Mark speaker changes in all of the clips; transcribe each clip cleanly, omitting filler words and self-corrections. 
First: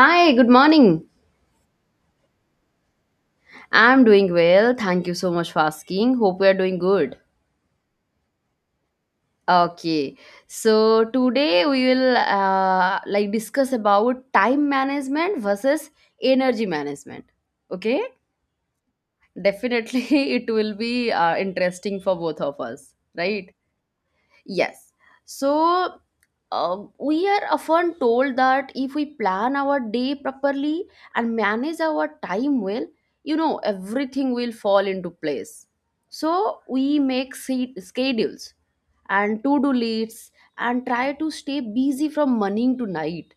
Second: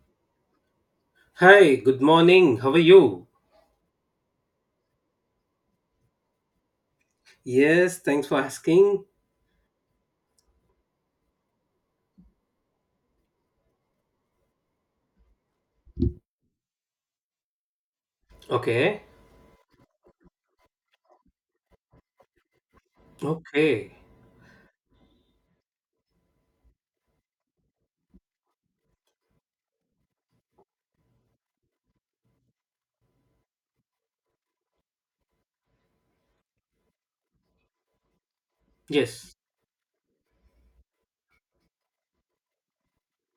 Speaker 1: Hi, good morning.
Speaker 2: Hi, good morning. How are you?
Speaker 1: I'm doing well. Thank you so much for asking. Hope we are doing good.
Speaker 2: Yes, thanks for asking.
Speaker 1: Okay. So today we will like discuss about time management versus energy management. Okay?
Speaker 2: Okay.
Speaker 1: Definitely it will be interesting for both of us, right?
Speaker 2: Okay.
Speaker 1: Yes. So we are often told that if we plan our day properly and manage our time well, everything will fall into place. So we make schedules
Speaker 2: Yes.
Speaker 1: and to do lists and try to stay busy from morning to night.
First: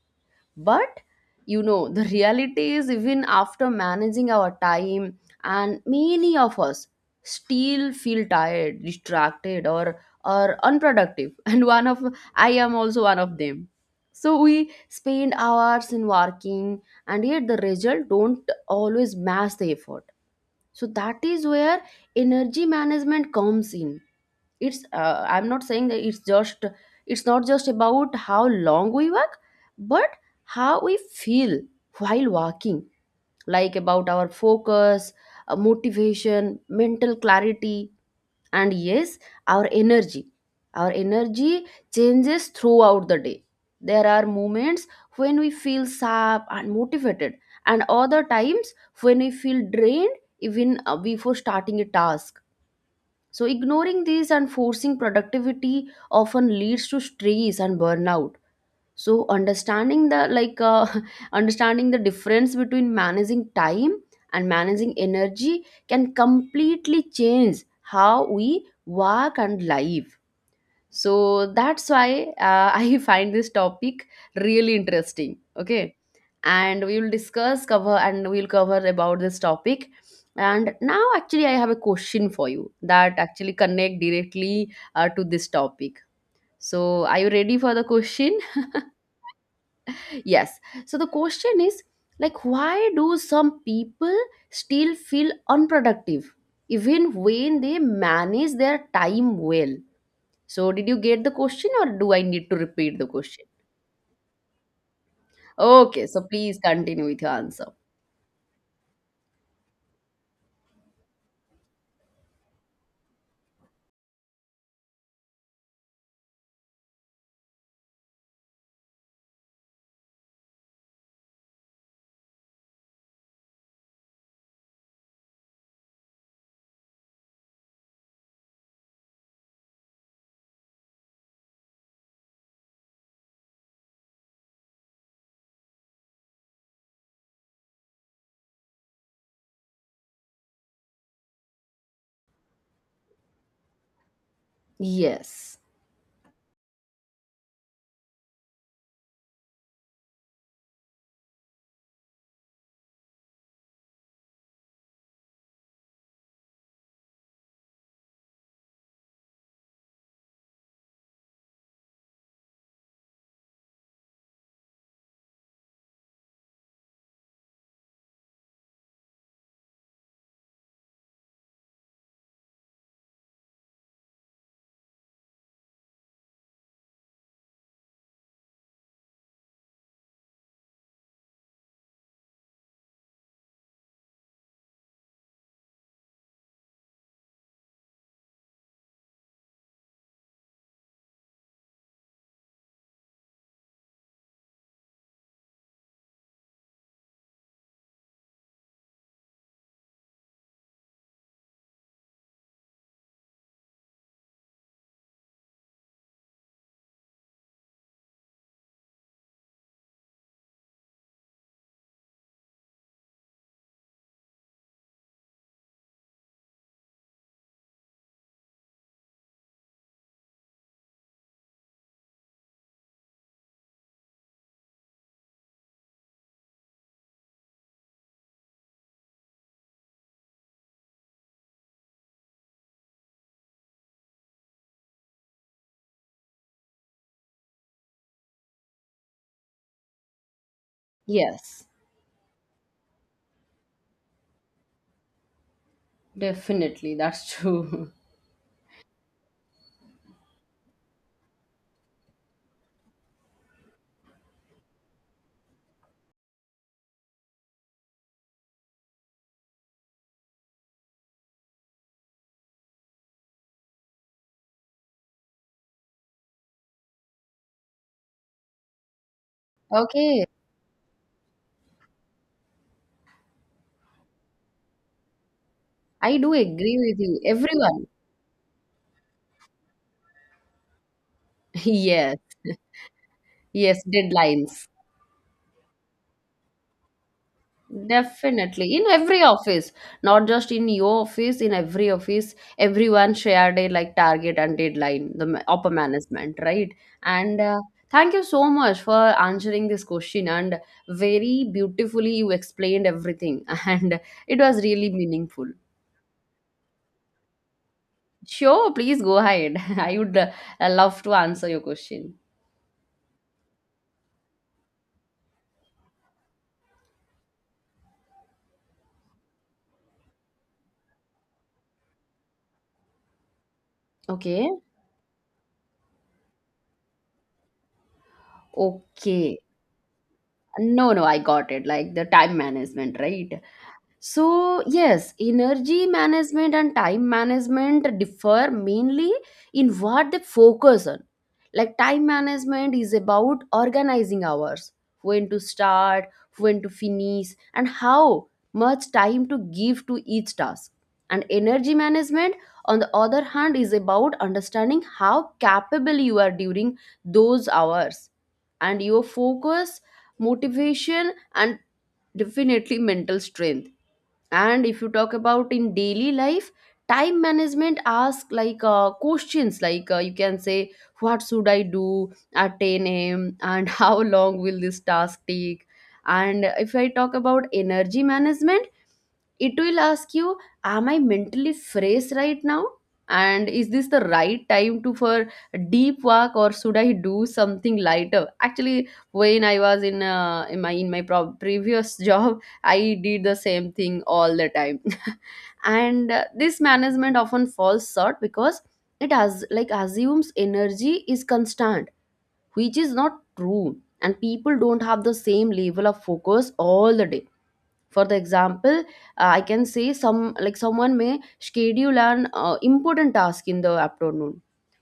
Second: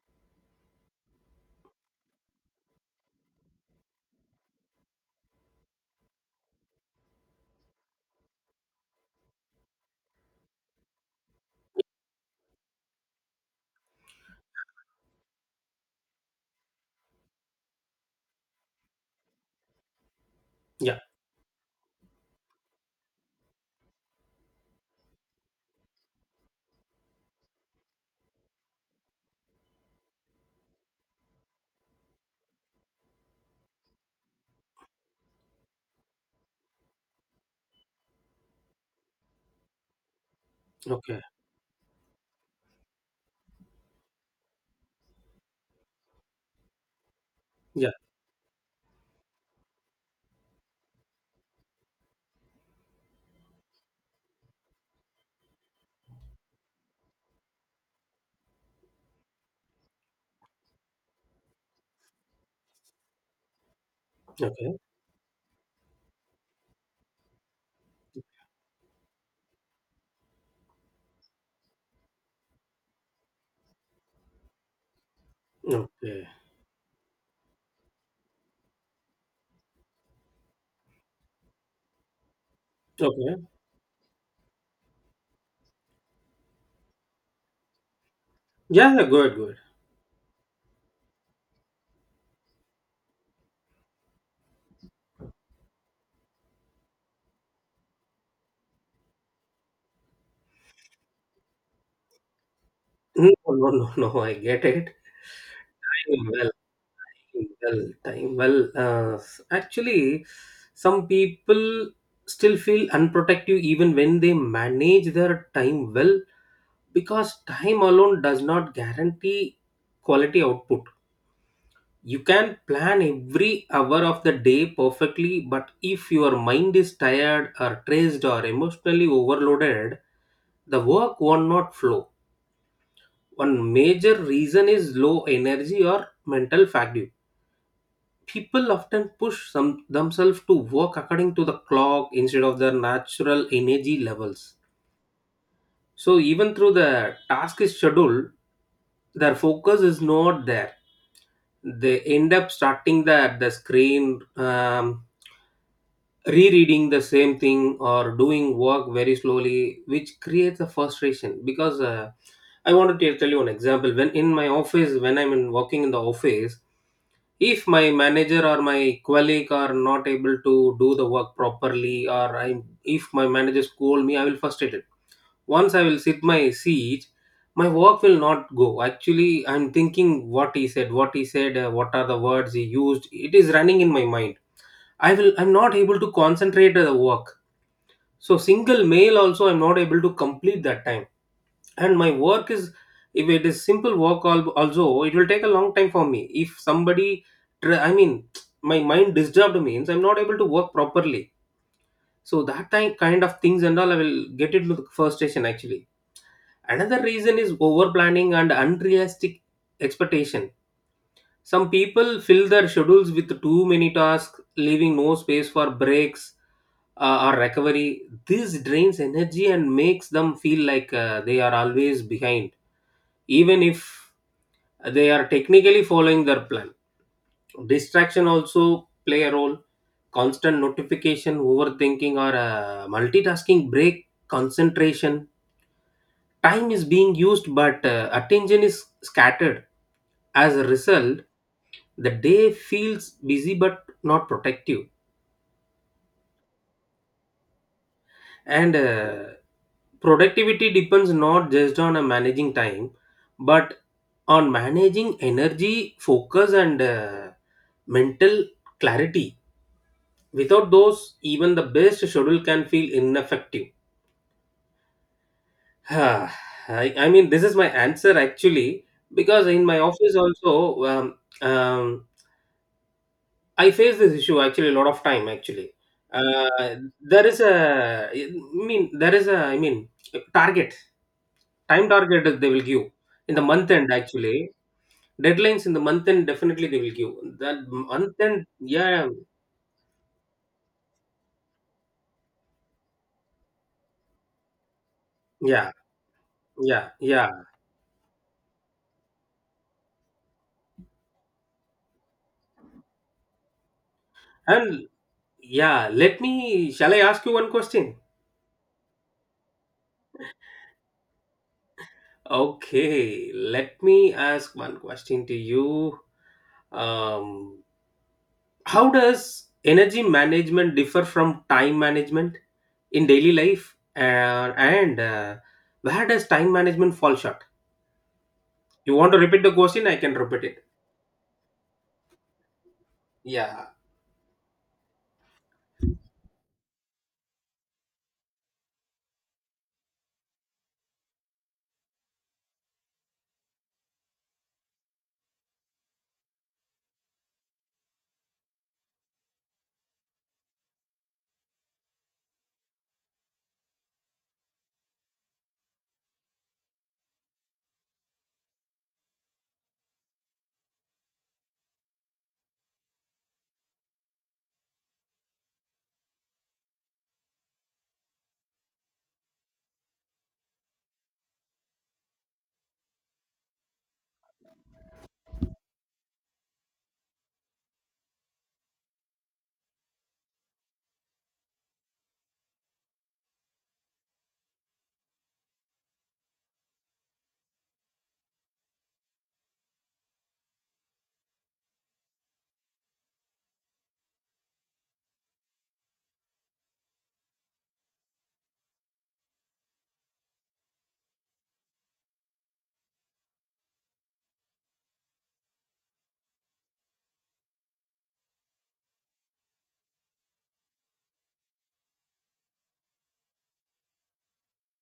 Speaker 1: But the reality is, even after managing our time, and many of us still feel tired, distracted, or unproductive. And one of I am also one of them. So we spend hours in working, and yet the result don't always match the effort. So
Speaker 2: Yeah.
Speaker 1: that is where energy management comes in. It's I'm not saying that it's just it's not just about how long we walk, but how we feel while walking, like about our focus, motivation, mental clarity, and yes, our energy our
Speaker 2: Okay.
Speaker 1: energy changes throughout the day. There are moments when we feel sharp and motivated, and
Speaker 2: Yeah.
Speaker 1: other times when we feel drained even before starting a task. So, ignoring these and forcing productivity often leads to stress and burnout. So, understanding the like understanding the difference between managing time and
Speaker 2: Okay.
Speaker 1: managing energy can completely change how we work and live. So that's why I find this topic really interesting. Okay.
Speaker 2: Okay.
Speaker 1: And we will discuss cover and we'll cover about this topic. And now actually I have a question for you that
Speaker 2: Okay.
Speaker 1: actually connect directly to this topic. So are you ready for the question?
Speaker 2: Yeah, yeah, good, good.
Speaker 1: Yes. So the question is, like, why do some people still feel unproductive even when they manage their time well? So did you get the question, or do I need to repeat the
Speaker 2: No,
Speaker 1: question?
Speaker 2: no, no, no, I get it.
Speaker 1: Okay, so
Speaker 2: Time well,
Speaker 1: please continue with your
Speaker 2: time
Speaker 1: answer.
Speaker 2: well, time well. Actually, some people still feel unprotective even when they manage their time well, because time alone does not guarantee quality output. You can plan every hour of the day perfectly, but if your mind is tired or stressed or emotionally overloaded, the work will not flow. One major reason is low energy or mental fatigue. People often themselves to work according to the clock instead of their natural energy levels.
Speaker 1: Yes.
Speaker 2: So even through the task is scheduled, their focus is not there. They end up starting the screen. Rereading the same thing or doing work very slowly, which creates a frustration, because I wanted to tell you an example. When in my office, when working in the office, if my manager or my colleague are not able to do the work properly, or I, if my manager scold me, I will frustrated. Once I will sit my seat, my work will not go. Actually, I'm thinking what he said, what are the words he used, it is running in my mind. I'm not able to concentrate at the work. So single mail also I'm not able to complete that time. And my work is, if it is simple work also, it will take a long time for me. If somebody I mean my mind disturbed means I'm not able to work properly. So that time kind of things and all, I will get it with frustration actually. Another reason is over planning and unrealistic expectation. Some people fill their schedules with too many tasks, leaving no space for breaks or recovery. This drains energy and makes them feel like they are always behind, even if they are technically following their plan. Distraction also play a role. Constant notification, overthinking, or multitasking break concentration. Time is being used, but attention is scattered. As a result,
Speaker 1: Yes.
Speaker 2: the day feels busy but not protective.
Speaker 1: Definitely, that's true.
Speaker 2: And productivity depends not just on managing time, but on managing energy, focus, and mental clarity. Without those, even the best schedule can feel ineffective. I, I mean, this is my answer actually, because in my office
Speaker 1: Okay,
Speaker 2: also, I face this issue actually a lot of time actually.
Speaker 1: I do
Speaker 2: Uh,
Speaker 1: agree with you.
Speaker 2: there is
Speaker 1: Everyone.
Speaker 2: a, I mean, there is a, I mean, target. Time
Speaker 1: Yes.
Speaker 2: target is they will give in the month
Speaker 1: Yes,
Speaker 2: end actually.
Speaker 1: deadlines.
Speaker 2: Deadlines in the month end, definitely they will give. That month end,
Speaker 1: Definitely. In every office, not just in your office, in every office, everyone shared a like target and deadline, the upper
Speaker 2: yeah,
Speaker 1: management, right?
Speaker 2: yeah.
Speaker 1: And thank you so much for answering this question. And very beautifully, you explained everything, and it was
Speaker 2: And
Speaker 1: really meaningful.
Speaker 2: yeah, let me, shall I ask you one question?
Speaker 1: Sure, please go ahead. I would love to answer your question.
Speaker 2: Okay, let me ask one question to you. Um, how does energy management differ from time management in daily life?
Speaker 1: Okay.
Speaker 2: And Where does time management fall short? You want to repeat
Speaker 1: Okay.
Speaker 2: the question? I can repeat it.
Speaker 1: No, no, I got it. Like the time management, right?
Speaker 2: Yeah.
Speaker 1: So, yes, energy management and time management differ mainly in what they focus on. Like, time management is about organizing hours, when to start, when to finish, and how much time to give to each task. And energy management, on the other hand, is about understanding how capable you are during those hours, and your focus, motivation, and definitely mental strength. And if you talk about in daily life, time management ask questions like, you can say, what should I do at 10 a.m., and how long will this task take? And if I talk about energy management, it will ask you, am I mentally fresh right now, and is this the right time to for deep work, or should I do something lighter? Actually when I was in my previous job, I did the same thing all the time. And this management often falls short because it has like assumes energy is constant, which is not true. And people don't have the same level of focus all the day. For the example, I can say someone may schedule an important task in the afternoon,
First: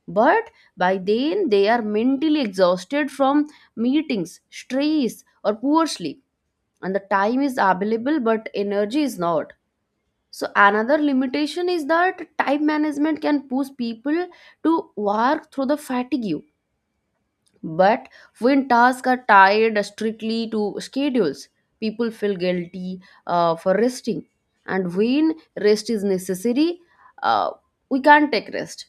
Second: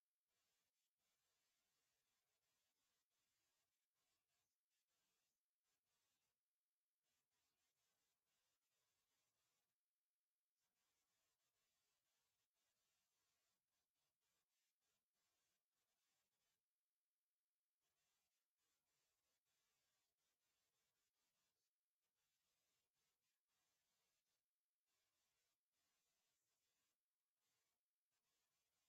Speaker 1: but by then they are mentally exhausted from meetings, stress, or poor sleep. And the time is available, but energy is not. So another limitation is that time management can push people to work through the fatigue. But when tasks are tied strictly to schedules, people feel guilty for resting, and when rest is necessary, uh, we can't take rest,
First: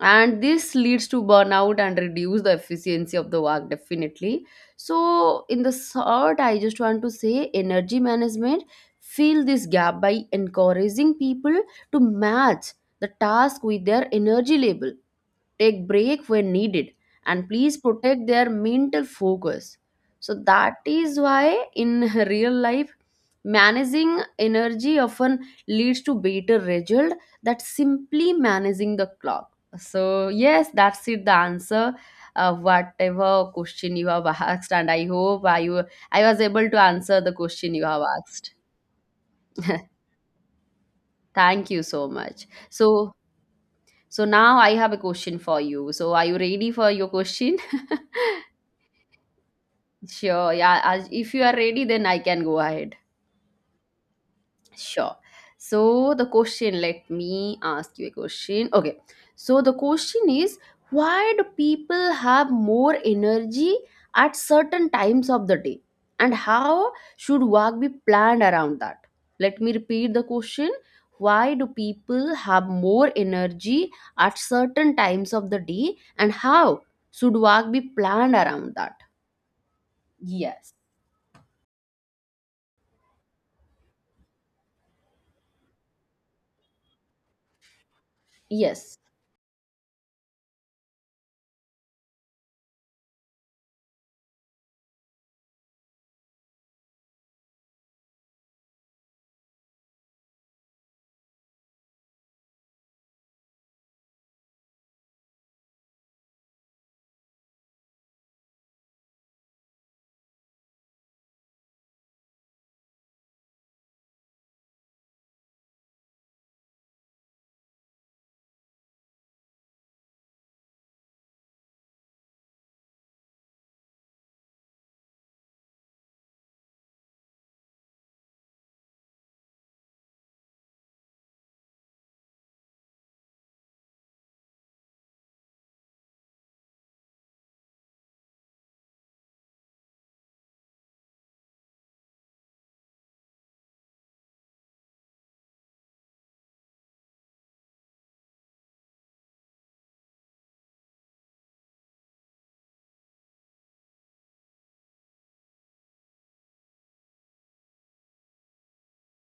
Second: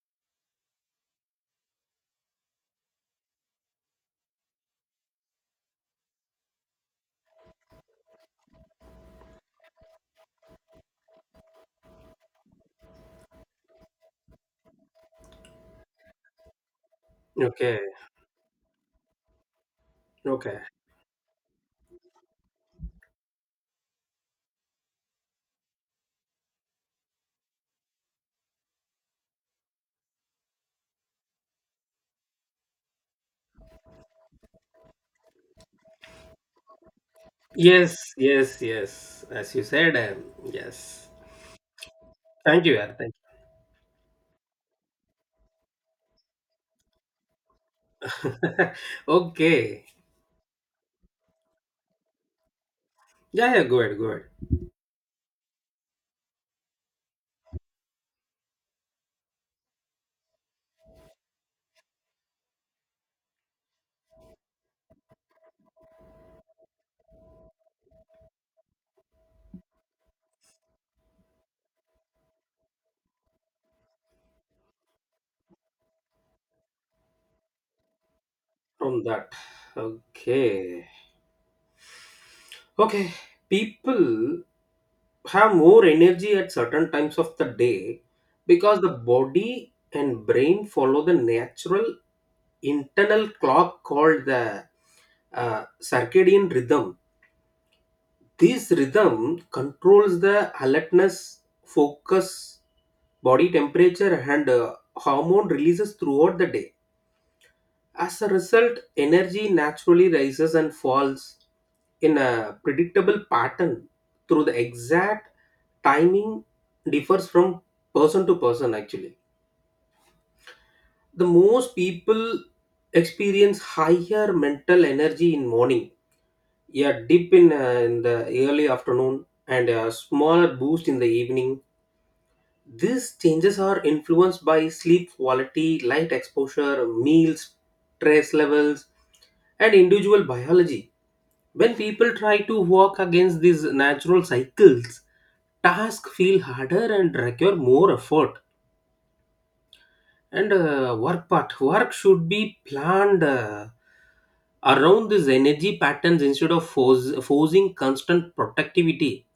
Speaker 1: and this leads to burnout and reduce the efficiency of the work, definitely. So in the short, I just want to say energy management fill this gap by encouraging people to match the task with their energy level, take break when needed, and please
Speaker 2: Okay.
Speaker 1: protect their mental focus. So
Speaker 2: Okay.
Speaker 1: that is why in real life, managing energy often leads to better result that simply managing the clock. So yes, that's it, the answer, whatever question you have asked, and I hope I was able to answer the question you
Speaker 2: Yes,
Speaker 1: have asked.
Speaker 2: yes, yes. As you said, yes.
Speaker 1: Thank you so much.
Speaker 2: Thank you, yeah.
Speaker 1: so
Speaker 2: Thank
Speaker 1: so now I have a question for you, so are you ready for your question?
Speaker 2: you. Okay.
Speaker 1: Sure, yeah. If you are ready, then I can go ahead.
Speaker 2: Yeah, yeah, go ahead, go ahead.
Speaker 1: Sure. So the question, let me ask you a question. Okay. So the question is, why do people have more energy at certain times of the day? And how should work be planned around that? Let me repeat the question. Why do people have more energy at certain times of the day? And how should work be planned around that?
Speaker 2: From that.
Speaker 1: Yes.
Speaker 2: Okay. Okay. People have more energy at certain times of the day because the
Speaker 1: Yes.
Speaker 2: body and brain follow the natural internal clock called the circadian rhythm. This rhythm controls the alertness, focus, body temperature, and hormone releases throughout the day. As a result, energy naturally rises and falls in a predictable pattern, through the exact timing differs from person to person actually. The most people experience higher mental energy in morning. A dip in the early afternoon, and a smaller boost in the evening. These changes are influenced by sleep quality, light exposure, meals, stress levels, and individual biology. When people try to work against these natural cycles, tasks feel harder and require more effort. And work part, work should be planned around these energy patterns instead of forcing constant productivity.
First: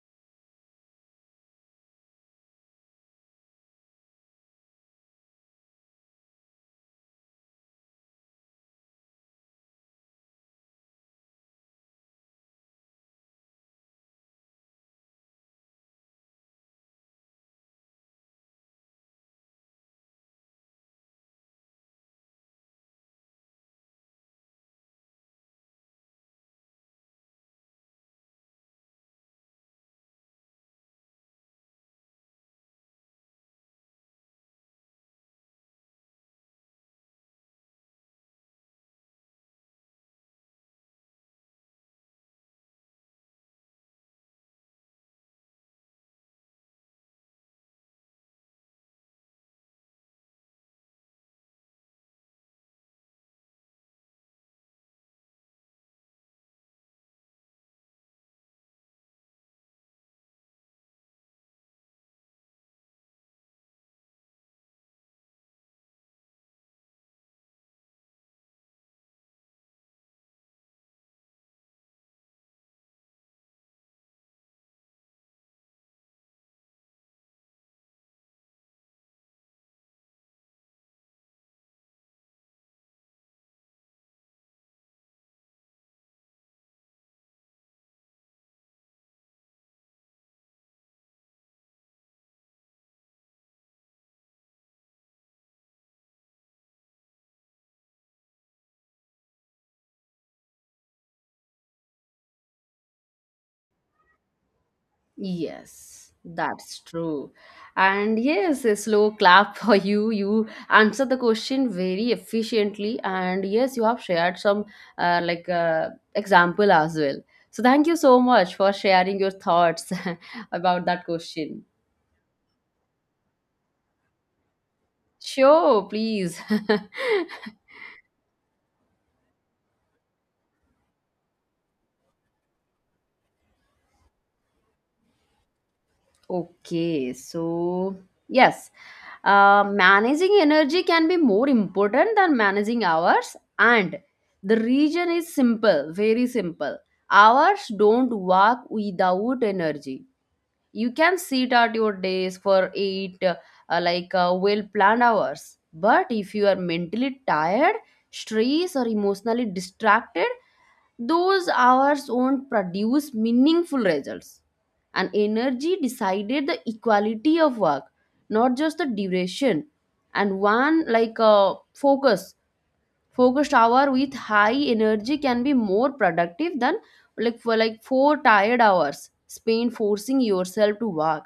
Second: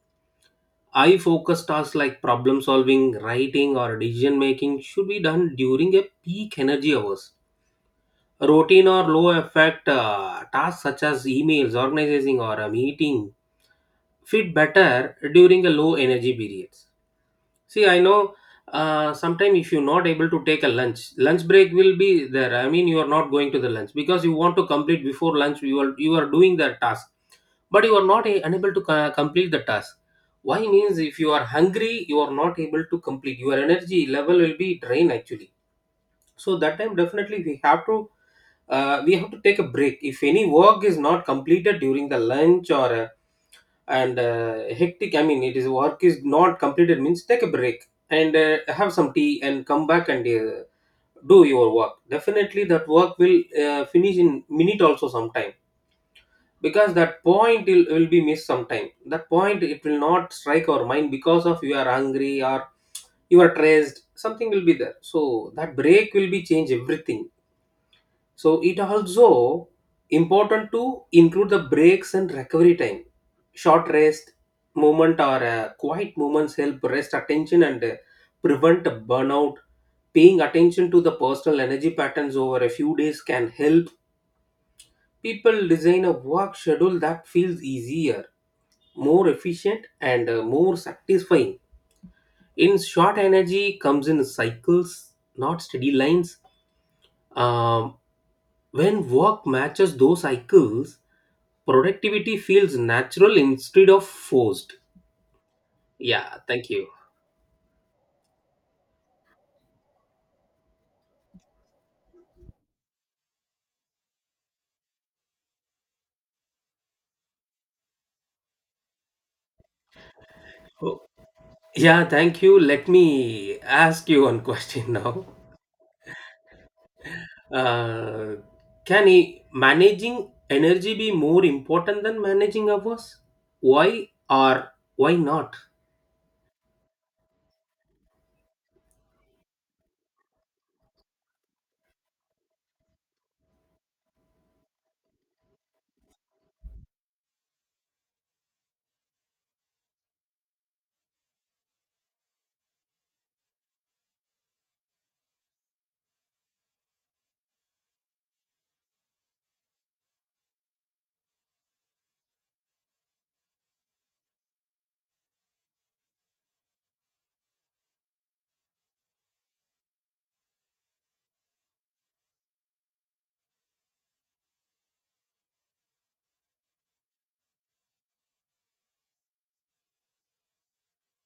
Speaker 2: I focused tasks like problem solving, writing, or decision making should be done during a peak energy hours. Routine or low effect tasks such as emails, organizing, or a meeting fit better during a low energy periods. See, I know sometimes if you're not able to take a lunch, lunch break will be there. I mean, you are not going to the lunch because you want to complete before lunch. You are doing that task, but you are not a- unable to complete the task. Why means, if you are hungry, you are not able to complete, your energy level will be drained actually. So that time definitely we have to, we have to take a break. If any work is not completed during the lunch, or and hectic, I mean, it is, work is not completed means, take a break and have some tea and come back, and do your work. Definitely that work will finish in minute also sometime, because that point will be missed sometime. That point, it will not strike our mind because of, you are hungry or you are stressed, something will be there. So that break will be change everything. So it also important to include the breaks and recovery time. Short rest, movement, or quiet movements help rest attention and prevent a burnout. Paying attention to the personal energy patterns over a few days can help people design a work schedule that feels easier, more efficient, and more satisfying. In short, energy comes in cycles, not steady lines. Um, when work matches those cycles, productivity feels natural instead of forced.
Speaker 1: Yes,
Speaker 2: Yeah, thank
Speaker 1: that's
Speaker 2: you.
Speaker 1: true. And yes, a slow clap for you. You answered the question very efficiently. And yes, you have shared some example as well. So thank you so much for sharing your thoughts about
Speaker 2: Oh,
Speaker 1: that question.
Speaker 2: yeah, thank you. Let me ask you one question now.
Speaker 1: Sure, please.
Speaker 2: Uh, can managing energy be more important than managing hours? Why or why not?
Speaker 1: Okay, so yes, managing energy can be more important than managing hours, and the reason is simple, very simple. Hours don't work without energy. You can sit at your desk for eight, well planned hours, but if you are mentally tired, stressed, or emotionally distracted, those hours won't produce meaningful results. And energy decided the equality of work, not just the duration. And one focused hour with high energy can be more productive than like for like four tired hours spent forcing yourself to work.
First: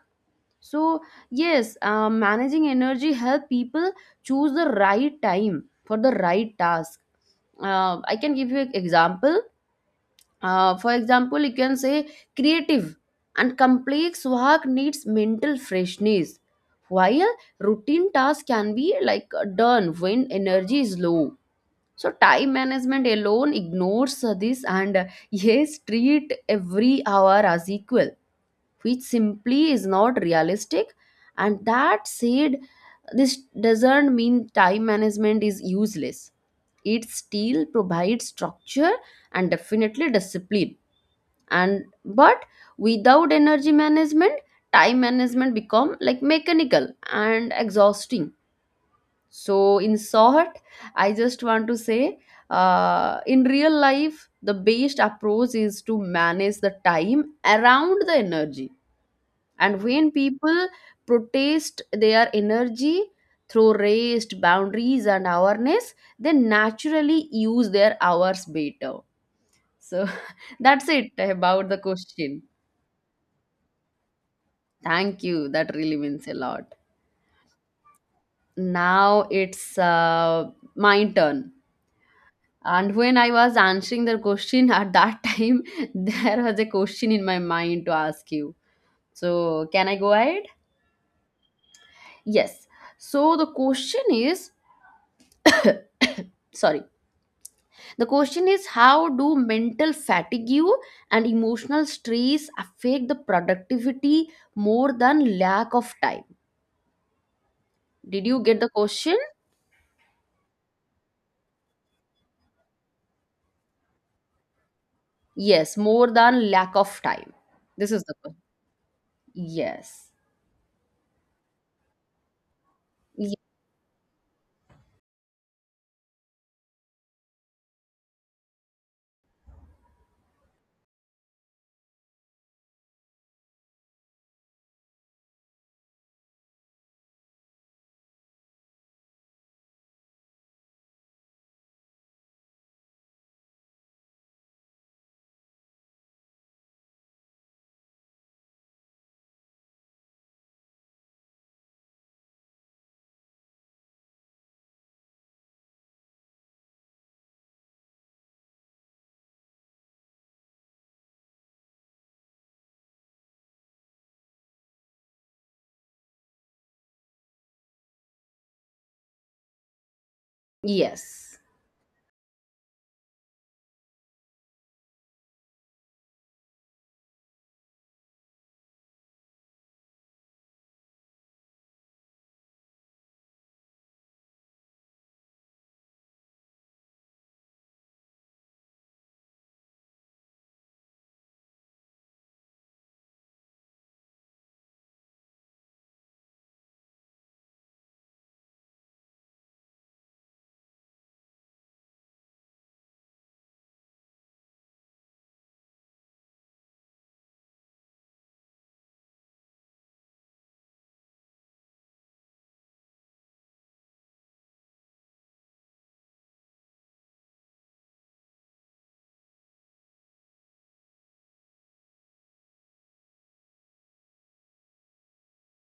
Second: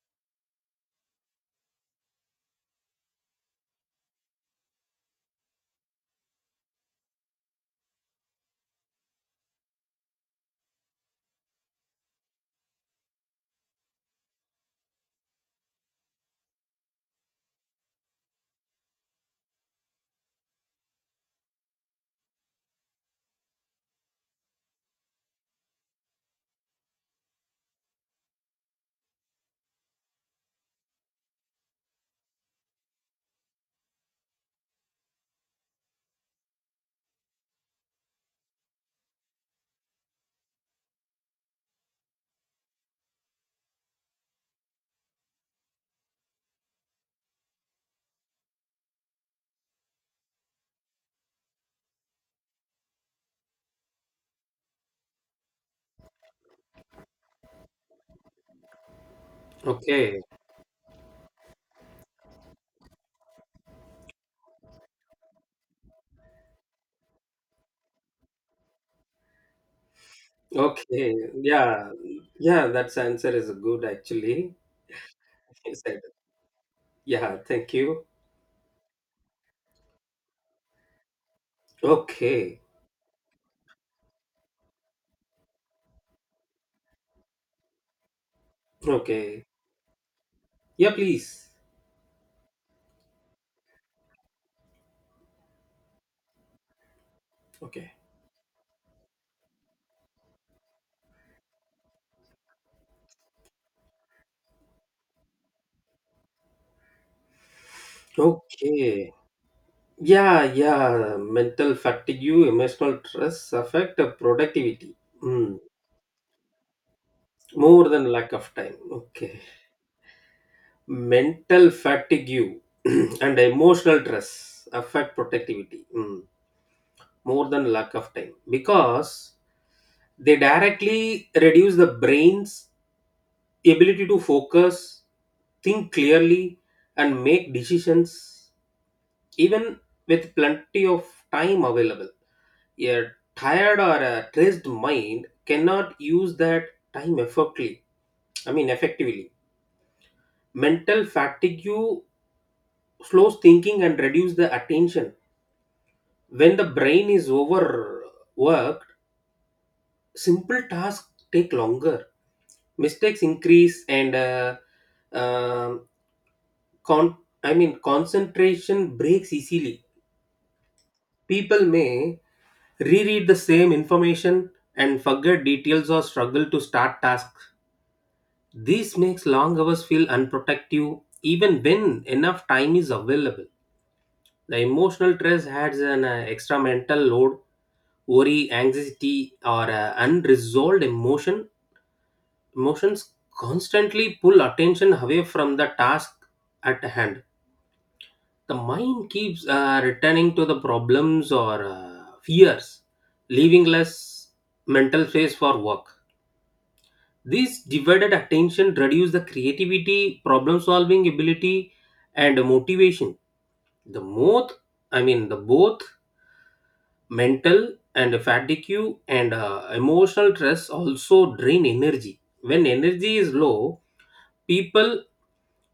Speaker 1: So yes, managing energy help people choose the right time for the right task. I can give you an example. For example, you can say, creative and complex work needs mental freshness, while routine tasks can be done when energy is low. So time management alone ignores this, and yes, treat every hour as equal, which simply is not realistic. And that said, this doesn't mean time management is useless. It still provides structure and definitely discipline, and but without energy management, time management become like mechanical and exhausting. So in short, I just want to say, in real life, the best approach is to manage the time around the energy. And when
Speaker 2: Okay.
Speaker 1: people protest their energy through rest, boundaries, and awareness, they naturally use their hours better. So that's it
Speaker 2: Okay.
Speaker 1: about the
Speaker 2: Yeah.
Speaker 1: question.
Speaker 2: Yeah, that's answer is good actually.
Speaker 1: Thank you. That
Speaker 2: He
Speaker 1: really
Speaker 2: said,
Speaker 1: means a lot.
Speaker 2: yeah, thank you.
Speaker 1: Now it's my turn.
Speaker 2: Okay.
Speaker 1: And when I was answering the question at that time, there was a question in my mind to ask you.
Speaker 2: Okay.
Speaker 1: So, can I go ahead?
Speaker 2: Yeah, please.
Speaker 1: Yes. So, the question is sorry.
Speaker 2: Okay.
Speaker 1: The question is, how do mental fatigue and emotional stress affect the productivity more than lack of time? Did you get the
Speaker 2: Okay.
Speaker 1: question?
Speaker 2: Yeah, yeah. Mental fatigue, emotional stress affect the productivity. Mm.
Speaker 1: Yes, more than lack of time.
Speaker 2: More
Speaker 1: This is
Speaker 2: than
Speaker 1: the
Speaker 2: lack
Speaker 1: question.
Speaker 2: of time. Okay.
Speaker 1: Yes.
Speaker 2: Mental fatigue
Speaker 1: Ye-
Speaker 2: and emotional stress affect productivity. Mm. More than lack of time. Because they directly reduce the brain's ability to focus, think clearly, and make decisions, even with plenty of time available. A tired or a stressed mind cannot use that time effectively. I mean, effectively. Mental fatigue slows thinking and reduces the attention. When the brain is overworked, simple tasks take longer, mistakes increase, and um, con- I mean concentration breaks easily.
Speaker 1: Yes.
Speaker 2: People may reread the same information and forget details, or struggle to start tasks. This makes long hours feel unprotective even when enough time is available. The emotional stress adds an extra mental load, worry, anxiety, or unresolved emotion. Emotions constantly pull attention away from the task at hand. The mind keeps returning to the problems or fears, leaving less mental space for work. This divided attention reduces the creativity, problem solving ability, and motivation. The both, the both mental and fatigue and emotional stress also drain energy. When energy is low, people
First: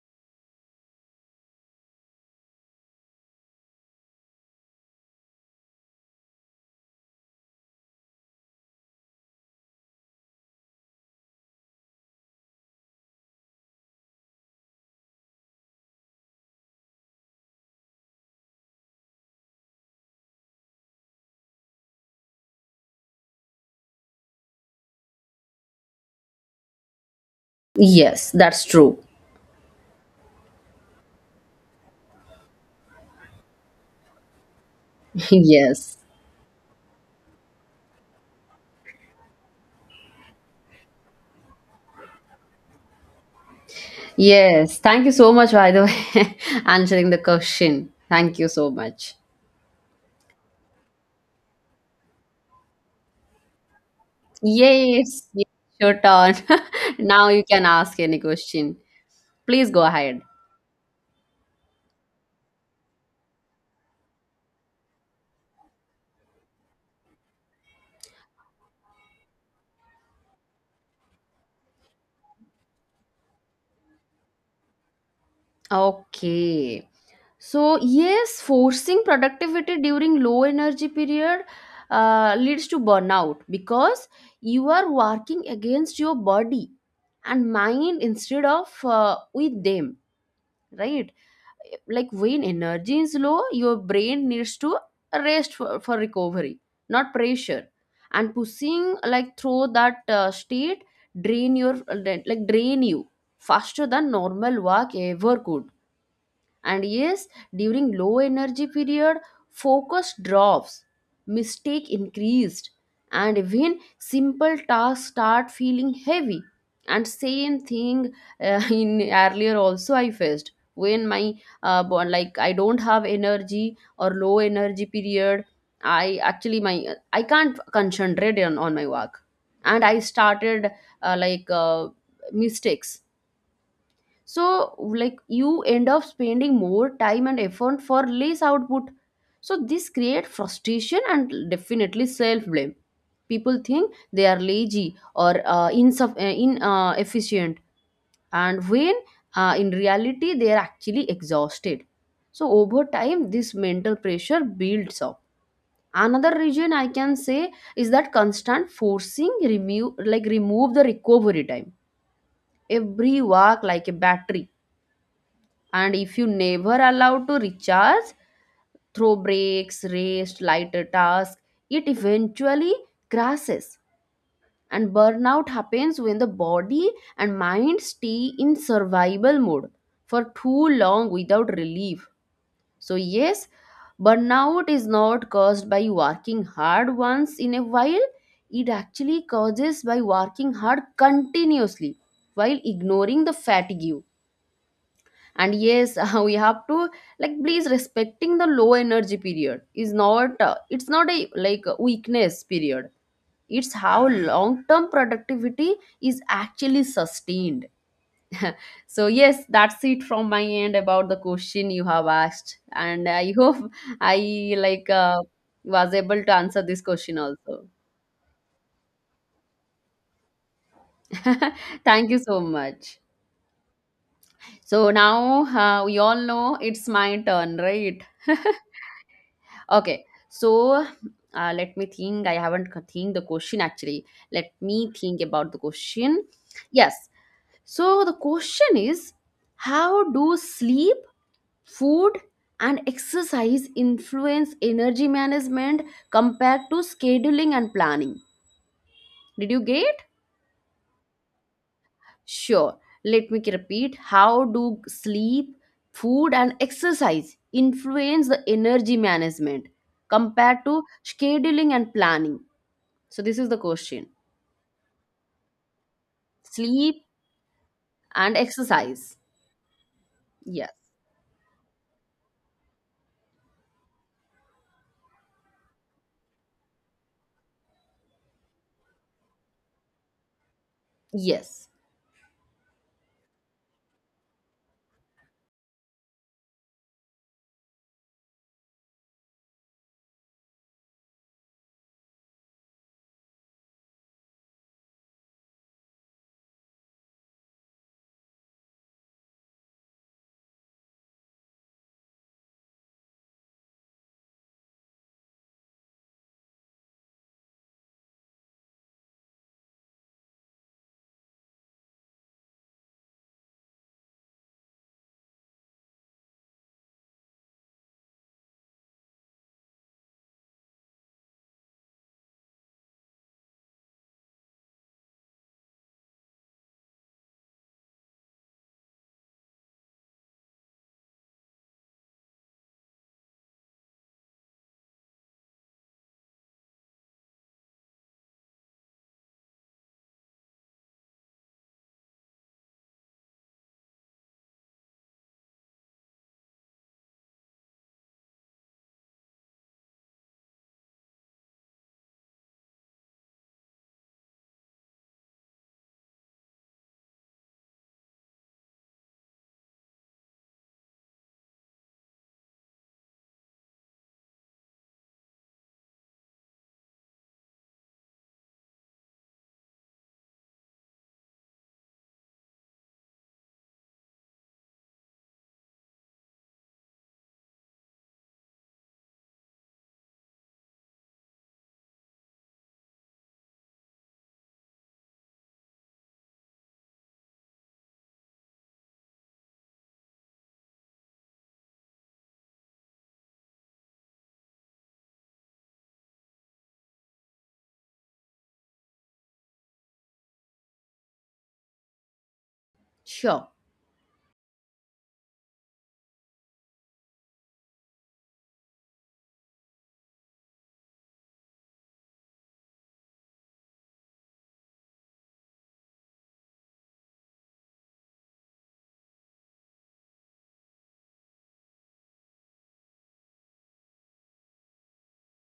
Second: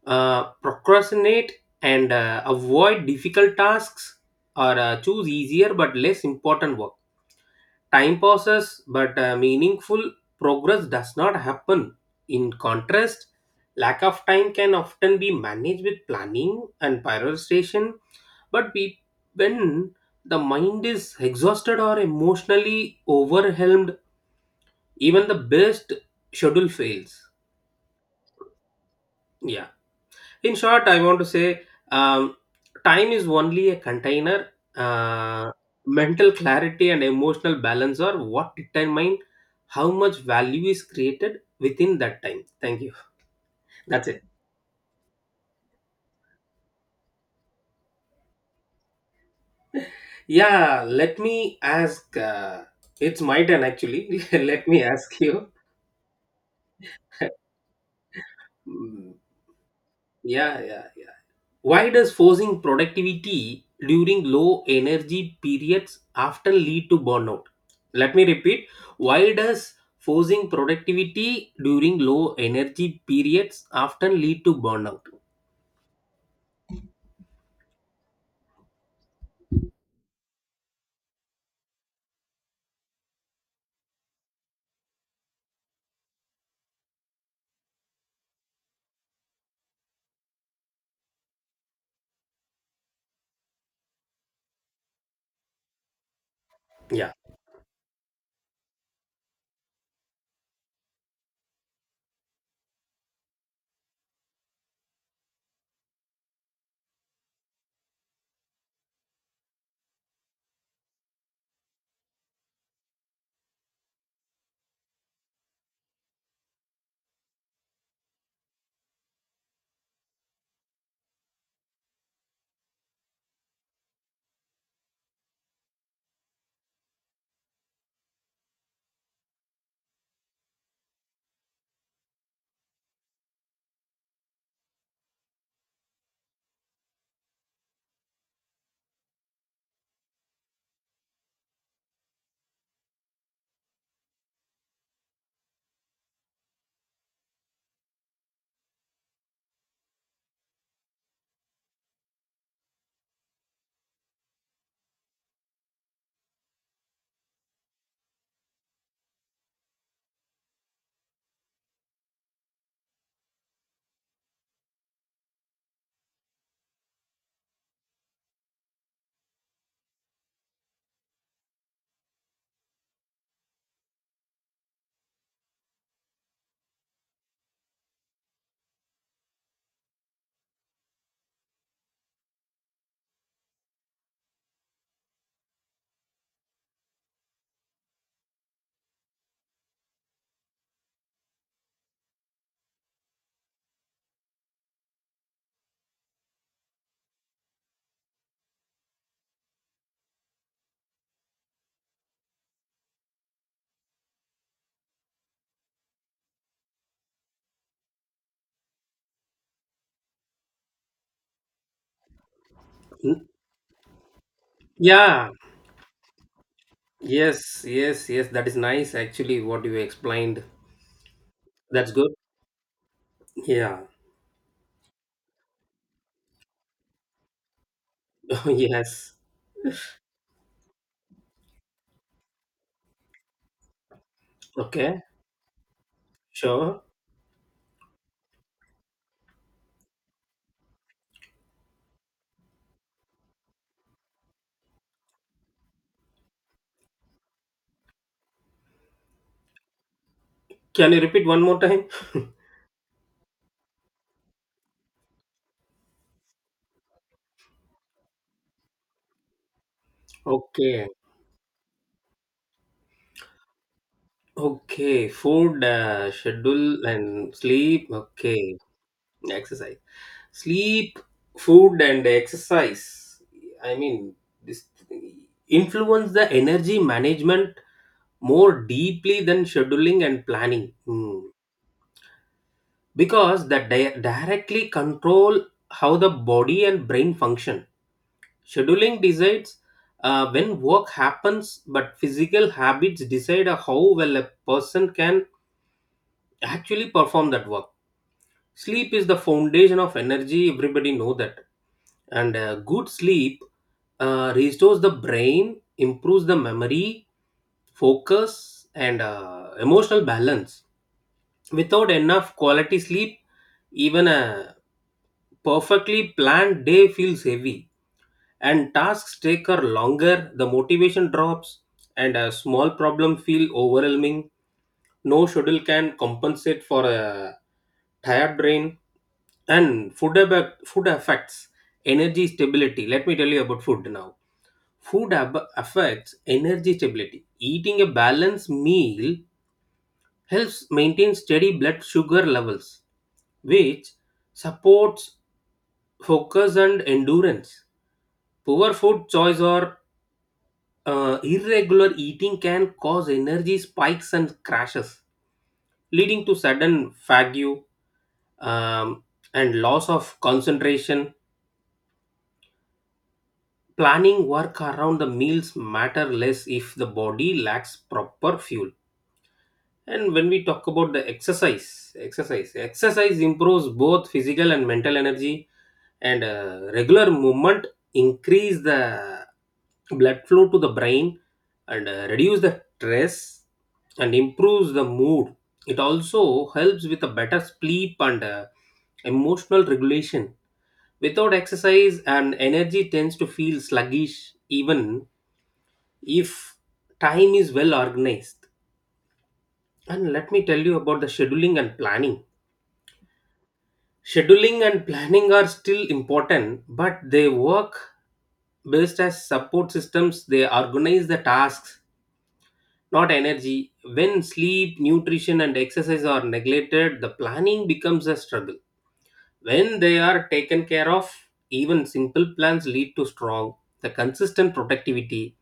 Speaker 2: procrastinate and avoid difficult tasks, or choose easier but less important work. Time passes, but meaningful progress does not happen. In contrast, lack of time can often be managed with planning and prioritization, but we, when the mind is exhausted or emotionally overwhelmed, even the best schedule fails.
Speaker 1: Yes, that's true.
Speaker 2: Yeah. In short, I want to say, um, time is only a container. Uh,
Speaker 1: Yes.
Speaker 2: Mental clarity and emotional balance are what determine how much value is created within that time. Thank you. That's it.
Speaker 1: Yes. Thank you so much, by the way, answering the question. Thank you so much.
Speaker 2: Yeah, let me ask. It's my turn actually. Let me ask
Speaker 1: Yes, yes,
Speaker 2: you.
Speaker 1: your turn. Now you can ask any question.
Speaker 2: Mm,
Speaker 1: Please go ahead.
Speaker 2: yeah, yeah. yeah. Why does forcing productivity during low energy periods often lead to burnout? Let me repeat. Why does forcing productivity during low energy periods often lead to burnout?
Speaker 1: Okay. So, yes, forcing productivity during low energy period leads to burnout because you are working against your body and mind instead of with them, right? Like when energy is low, your brain needs to rest for recovery, not
Speaker 2: Yeah.
Speaker 1: pressure. And pushing like through that state drain your drain you faster than normal work ever could. And yes, during low energy period, focus drops, mistake increased, and even simple tasks start feeling heavy. And same thing in earlier also I faced when my I don't have energy or low energy period. I actually my I can't concentrate on my work, and I started uh, like uh, mistakes. So like you end up spending more time and effort for less output. So this create frustration and definitely self blame. People think they are lazy or inefficient, and when in reality they are actually exhausted. So over time this mental pressure builds up. Another reason I can say is that constant forcing remove the recovery time. Every work like a battery, and if you never allow to recharge, through breaks, rest, lighter tasks, it eventually crashes. And burnout happens when the body and mind stay in survival mode for too long without relief. So, yes, burnout is not caused by working hard once in a while, it actually causes by working hard continuously while ignoring the fatigue and yes we have to like please respecting the low energy period is not it's not a like a weakness period, it's how long term productivity is actually sustained. So yes, that's it from my end about the question you have asked, and
Speaker 2: Mm,
Speaker 1: I hope I like
Speaker 2: Yeah.
Speaker 1: was able to answer this question
Speaker 2: Yes.
Speaker 1: also.
Speaker 2: Yes. Yes. That is nice, actually, what you explained. That's
Speaker 1: Thank
Speaker 2: good.
Speaker 1: you so much.
Speaker 2: Yeah.
Speaker 1: So now, we all know it's my turn, right?
Speaker 2: Yes.
Speaker 1: Okay, so let me think. I haven't think the question actually. Let me
Speaker 2: Okay.
Speaker 1: think about the question.
Speaker 2: Sure.
Speaker 1: Yes. So the question is, how do sleep, food, and exercise influence energy management compared to scheduling and planning? Did you get?
Speaker 2: Can you repeat one more time?
Speaker 1: Sure. Let me repeat. How do sleep, food, and exercise influence the energy management compared to
Speaker 2: Okay.
Speaker 1: scheduling and planning? So this is the question.
Speaker 2: Okay. Food, schedule,
Speaker 1: Sleep
Speaker 2: and sleep.
Speaker 1: and
Speaker 2: Okay.
Speaker 1: exercise.
Speaker 2: exercise
Speaker 1: Yes.
Speaker 2: sleep Food and exercise, I mean, this influence the energy management more deeply than scheduling and planning. Hmm.
Speaker 1: Yes.
Speaker 2: Because that directly control how the body and brain function. Scheduling decides when work happens, but physical habits decide how well a person can actually perform that work. Sleep is the foundation of energy, everybody know that. And good sleep restores the brain, improves the memory, focus, and emotional balance. Without enough quality sleep, even a perfectly planned day feels heavy, and tasks take her longer, the motivation drops, and a small problem feel overwhelming. No schedule can compensate for a tired brain. And food affects energy stability. Let me tell you about food now. Food affects energy stability. Eating a balanced meal helps maintain steady blood sugar levels, which supports focus and endurance. Poor food choice or irregular eating can cause energy spikes and crashes, leading to sudden fatigue um, and loss of concentration. Planning work around the meals matter less if the body lacks proper fuel. And when we talk about the exercise improves both physical and mental energy, and regular movement increase the blood flow to the brain, and reduce the stress and improves the mood. It also helps with a better sleep and emotional regulation. Without exercise, and energy tends to feel sluggish, even if time is well organized. And let me tell you about the scheduling and planning.
Speaker 1: Sure.
Speaker 2: Scheduling and planning are still important, but they work best as support systems. They organize the tasks, not energy. When sleep, nutrition, and exercise are neglected, the planning becomes a struggle. When they are taken care of, even simple plans lead to strong, the consistent productivity.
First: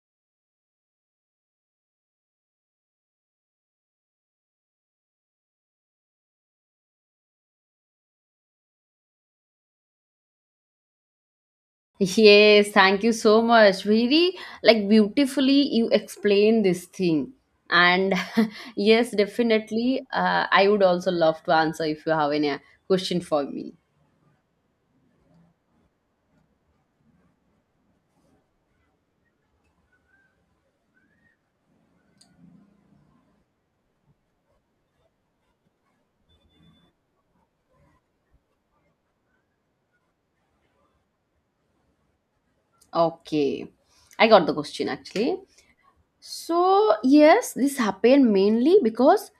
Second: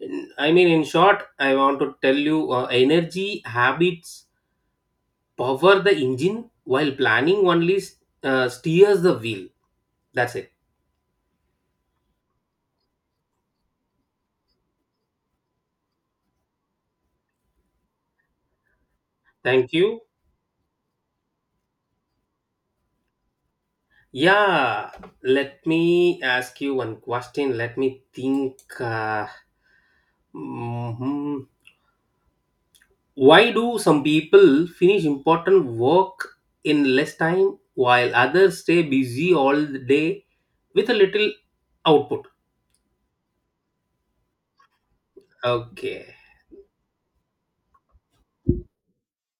Speaker 2: In short, I want to tell you, energy, habits, power the engine, while planning only steers the wheel. That's it.
Speaker 1: Yes, thank you so much. Very like beautifully you explain this thing. And yes,
Speaker 2: Thank you.
Speaker 1: definitely, I would also love to answer if you have any question for me.
Speaker 2: Yeah, let me ask you one question. Let me think. Mhm. Why do some people finish important work in less time while others stay busy all the day with a little output?
Speaker 1: Okay. I got the question actually.
Speaker 2: Okay.
Speaker 1: So, yes, this happened mainly because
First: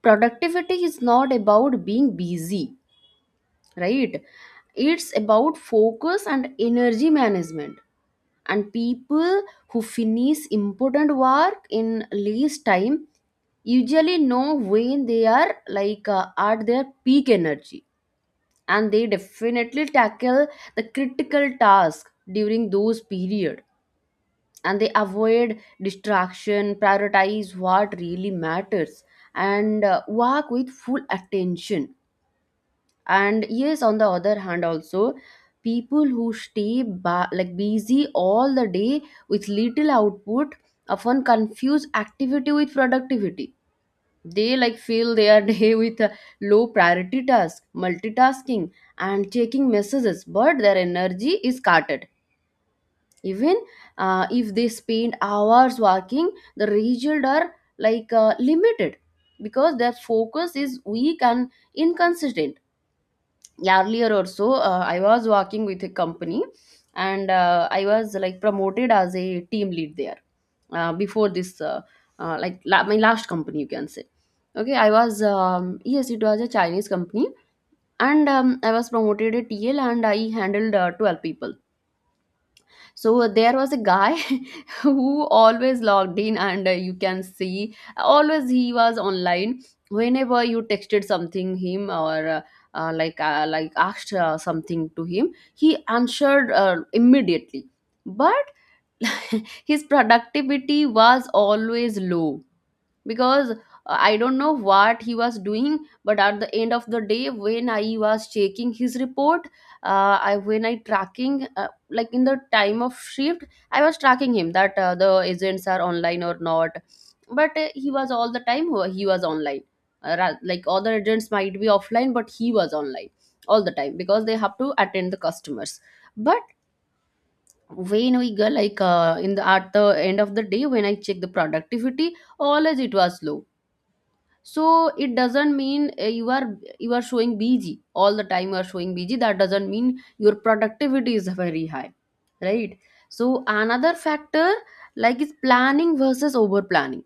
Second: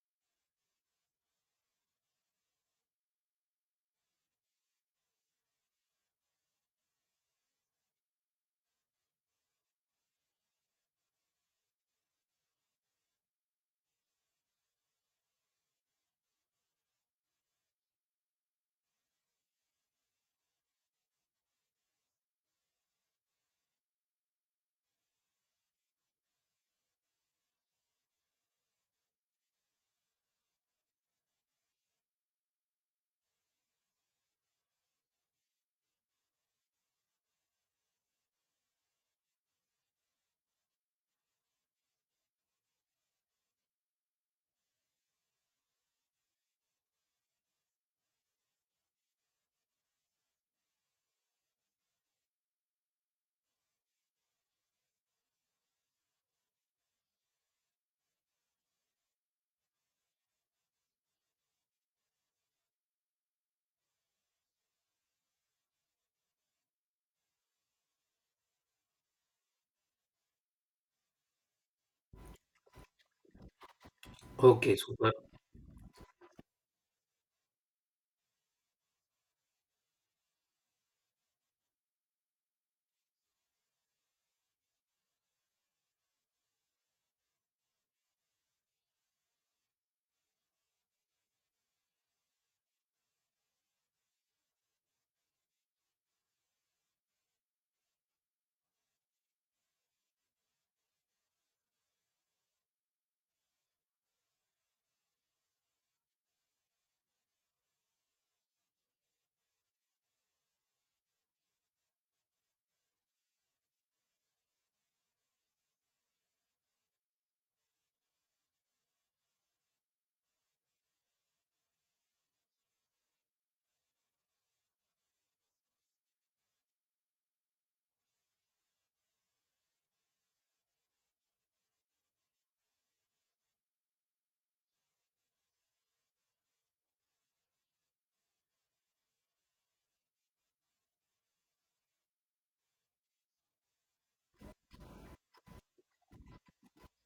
Speaker 1: productivity is not about being busy, right? It's about focus and energy management, and people who finish important work in least time usually know when they are like at their peak energy, and they definitely tackle the critical task during those period, and they avoid distraction, prioritize what really matters, and work with full attention. And yes, on the other hand also, people who stay like busy all the day with little output often confuse activity with productivity. They like fill their day with a low priority task, multitasking, and checking messages, but their energy is cutted. Even if they spend hours working, the results are like limited because their focus is weak and inconsistent. Earlier or so, I was working with a company, and I was like promoted as a team lead there. Before this, like my last company, you can say.
Speaker 2: Okay,
Speaker 1: Okay, I
Speaker 2: super.
Speaker 1: was yes, it was a Chinese company, and I was promoted a TL and I handled 12 people. So there was a guy who always logged in, and you can see, always he was online. Whenever you texted something him or like asked something to him, he answered immediately, but his productivity was always low because I don't know what he was doing. But at the end of the day when I was checking his report, I when I tracking like in the time of shift, I was tracking him that the agents are online or not. But he was all the time he was online. Like other agents might be offline, but he was online all the time because they have to attend the customers. But when we go like in the at the end of the day when I check the productivity, always it was low. So it doesn't mean you are showing busy all the time, you are showing busy, that doesn't mean your productivity is very high, right? So another factor like is planning versus over planning.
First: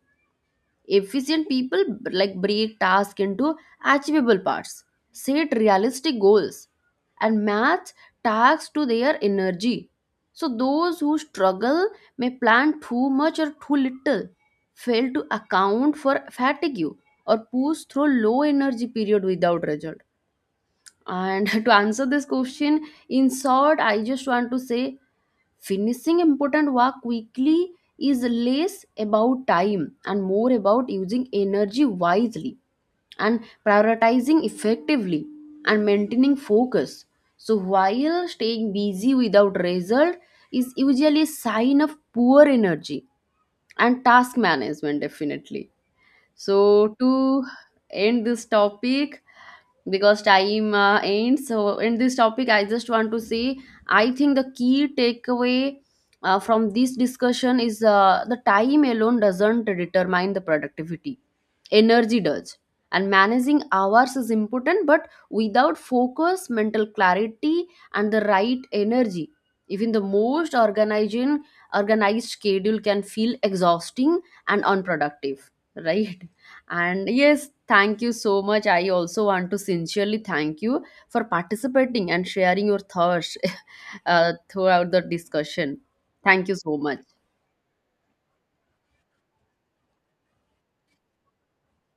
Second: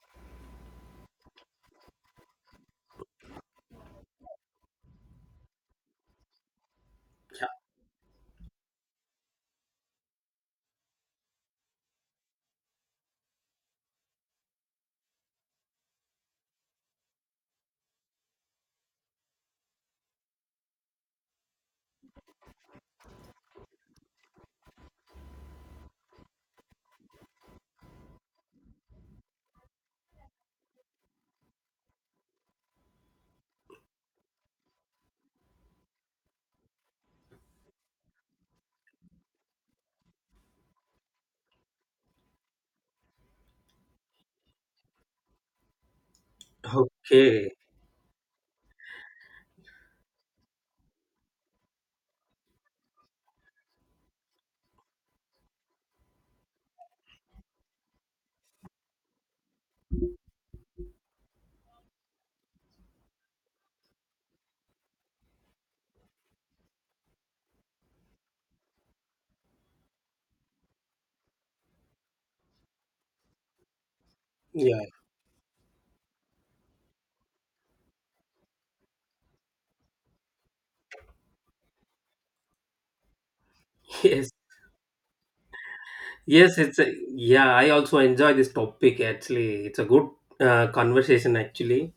Speaker 1: Efficient people like break tasks into achievable parts, set realistic goals, and match tasks to their energy. So those who struggle may plan too much or too little, fail to account for fatigue, or push through low energy period without result. And to answer this question, in short, I just want to say, finishing important work quickly is less about time and more about using energy wisely and prioritizing effectively and maintaining focus. So, while staying busy without result is usually a sign of poor energy and task management, definitely. So, to
Speaker 2: Okay.
Speaker 1: end this topic, because time ends, so in this topic I just want to say, I think the key takeaway from this discussion is the time alone doesn't determine the productivity, energy does. And managing hours is important but without focus, mental clarity, and the right energy, even the most organizing organized schedule can feel exhausting and
Speaker 2: Yeah.
Speaker 1: unproductive. Right? And yes, thank you so much. I also want to sincerely thank you for participating and sharing your thoughts
Speaker 2: Yes.
Speaker 1: throughout the discussion. Thank you
Speaker 2: Yes,
Speaker 1: so
Speaker 2: it's a,
Speaker 1: much.
Speaker 2: yeah, I also enjoy this topic actually. It's a good conversation actually.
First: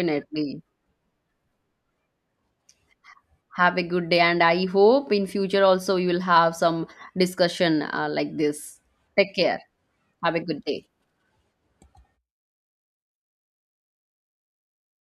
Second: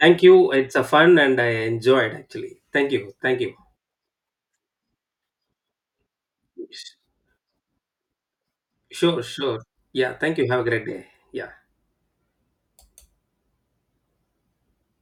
Speaker 2: Thank you. It's a fun and I enjoyed actually. Thank you. Thank you.
Speaker 1: Have a good day, and I hope in future also you will have some
Speaker 2: Sh-
Speaker 1: discussion like this.
Speaker 2: Sure,
Speaker 1: Take
Speaker 2: sure.
Speaker 1: care.
Speaker 2: Yeah,
Speaker 1: Have
Speaker 2: thank
Speaker 1: a
Speaker 2: you. Have a
Speaker 1: good
Speaker 2: great
Speaker 1: day.
Speaker 2: day. Yeah.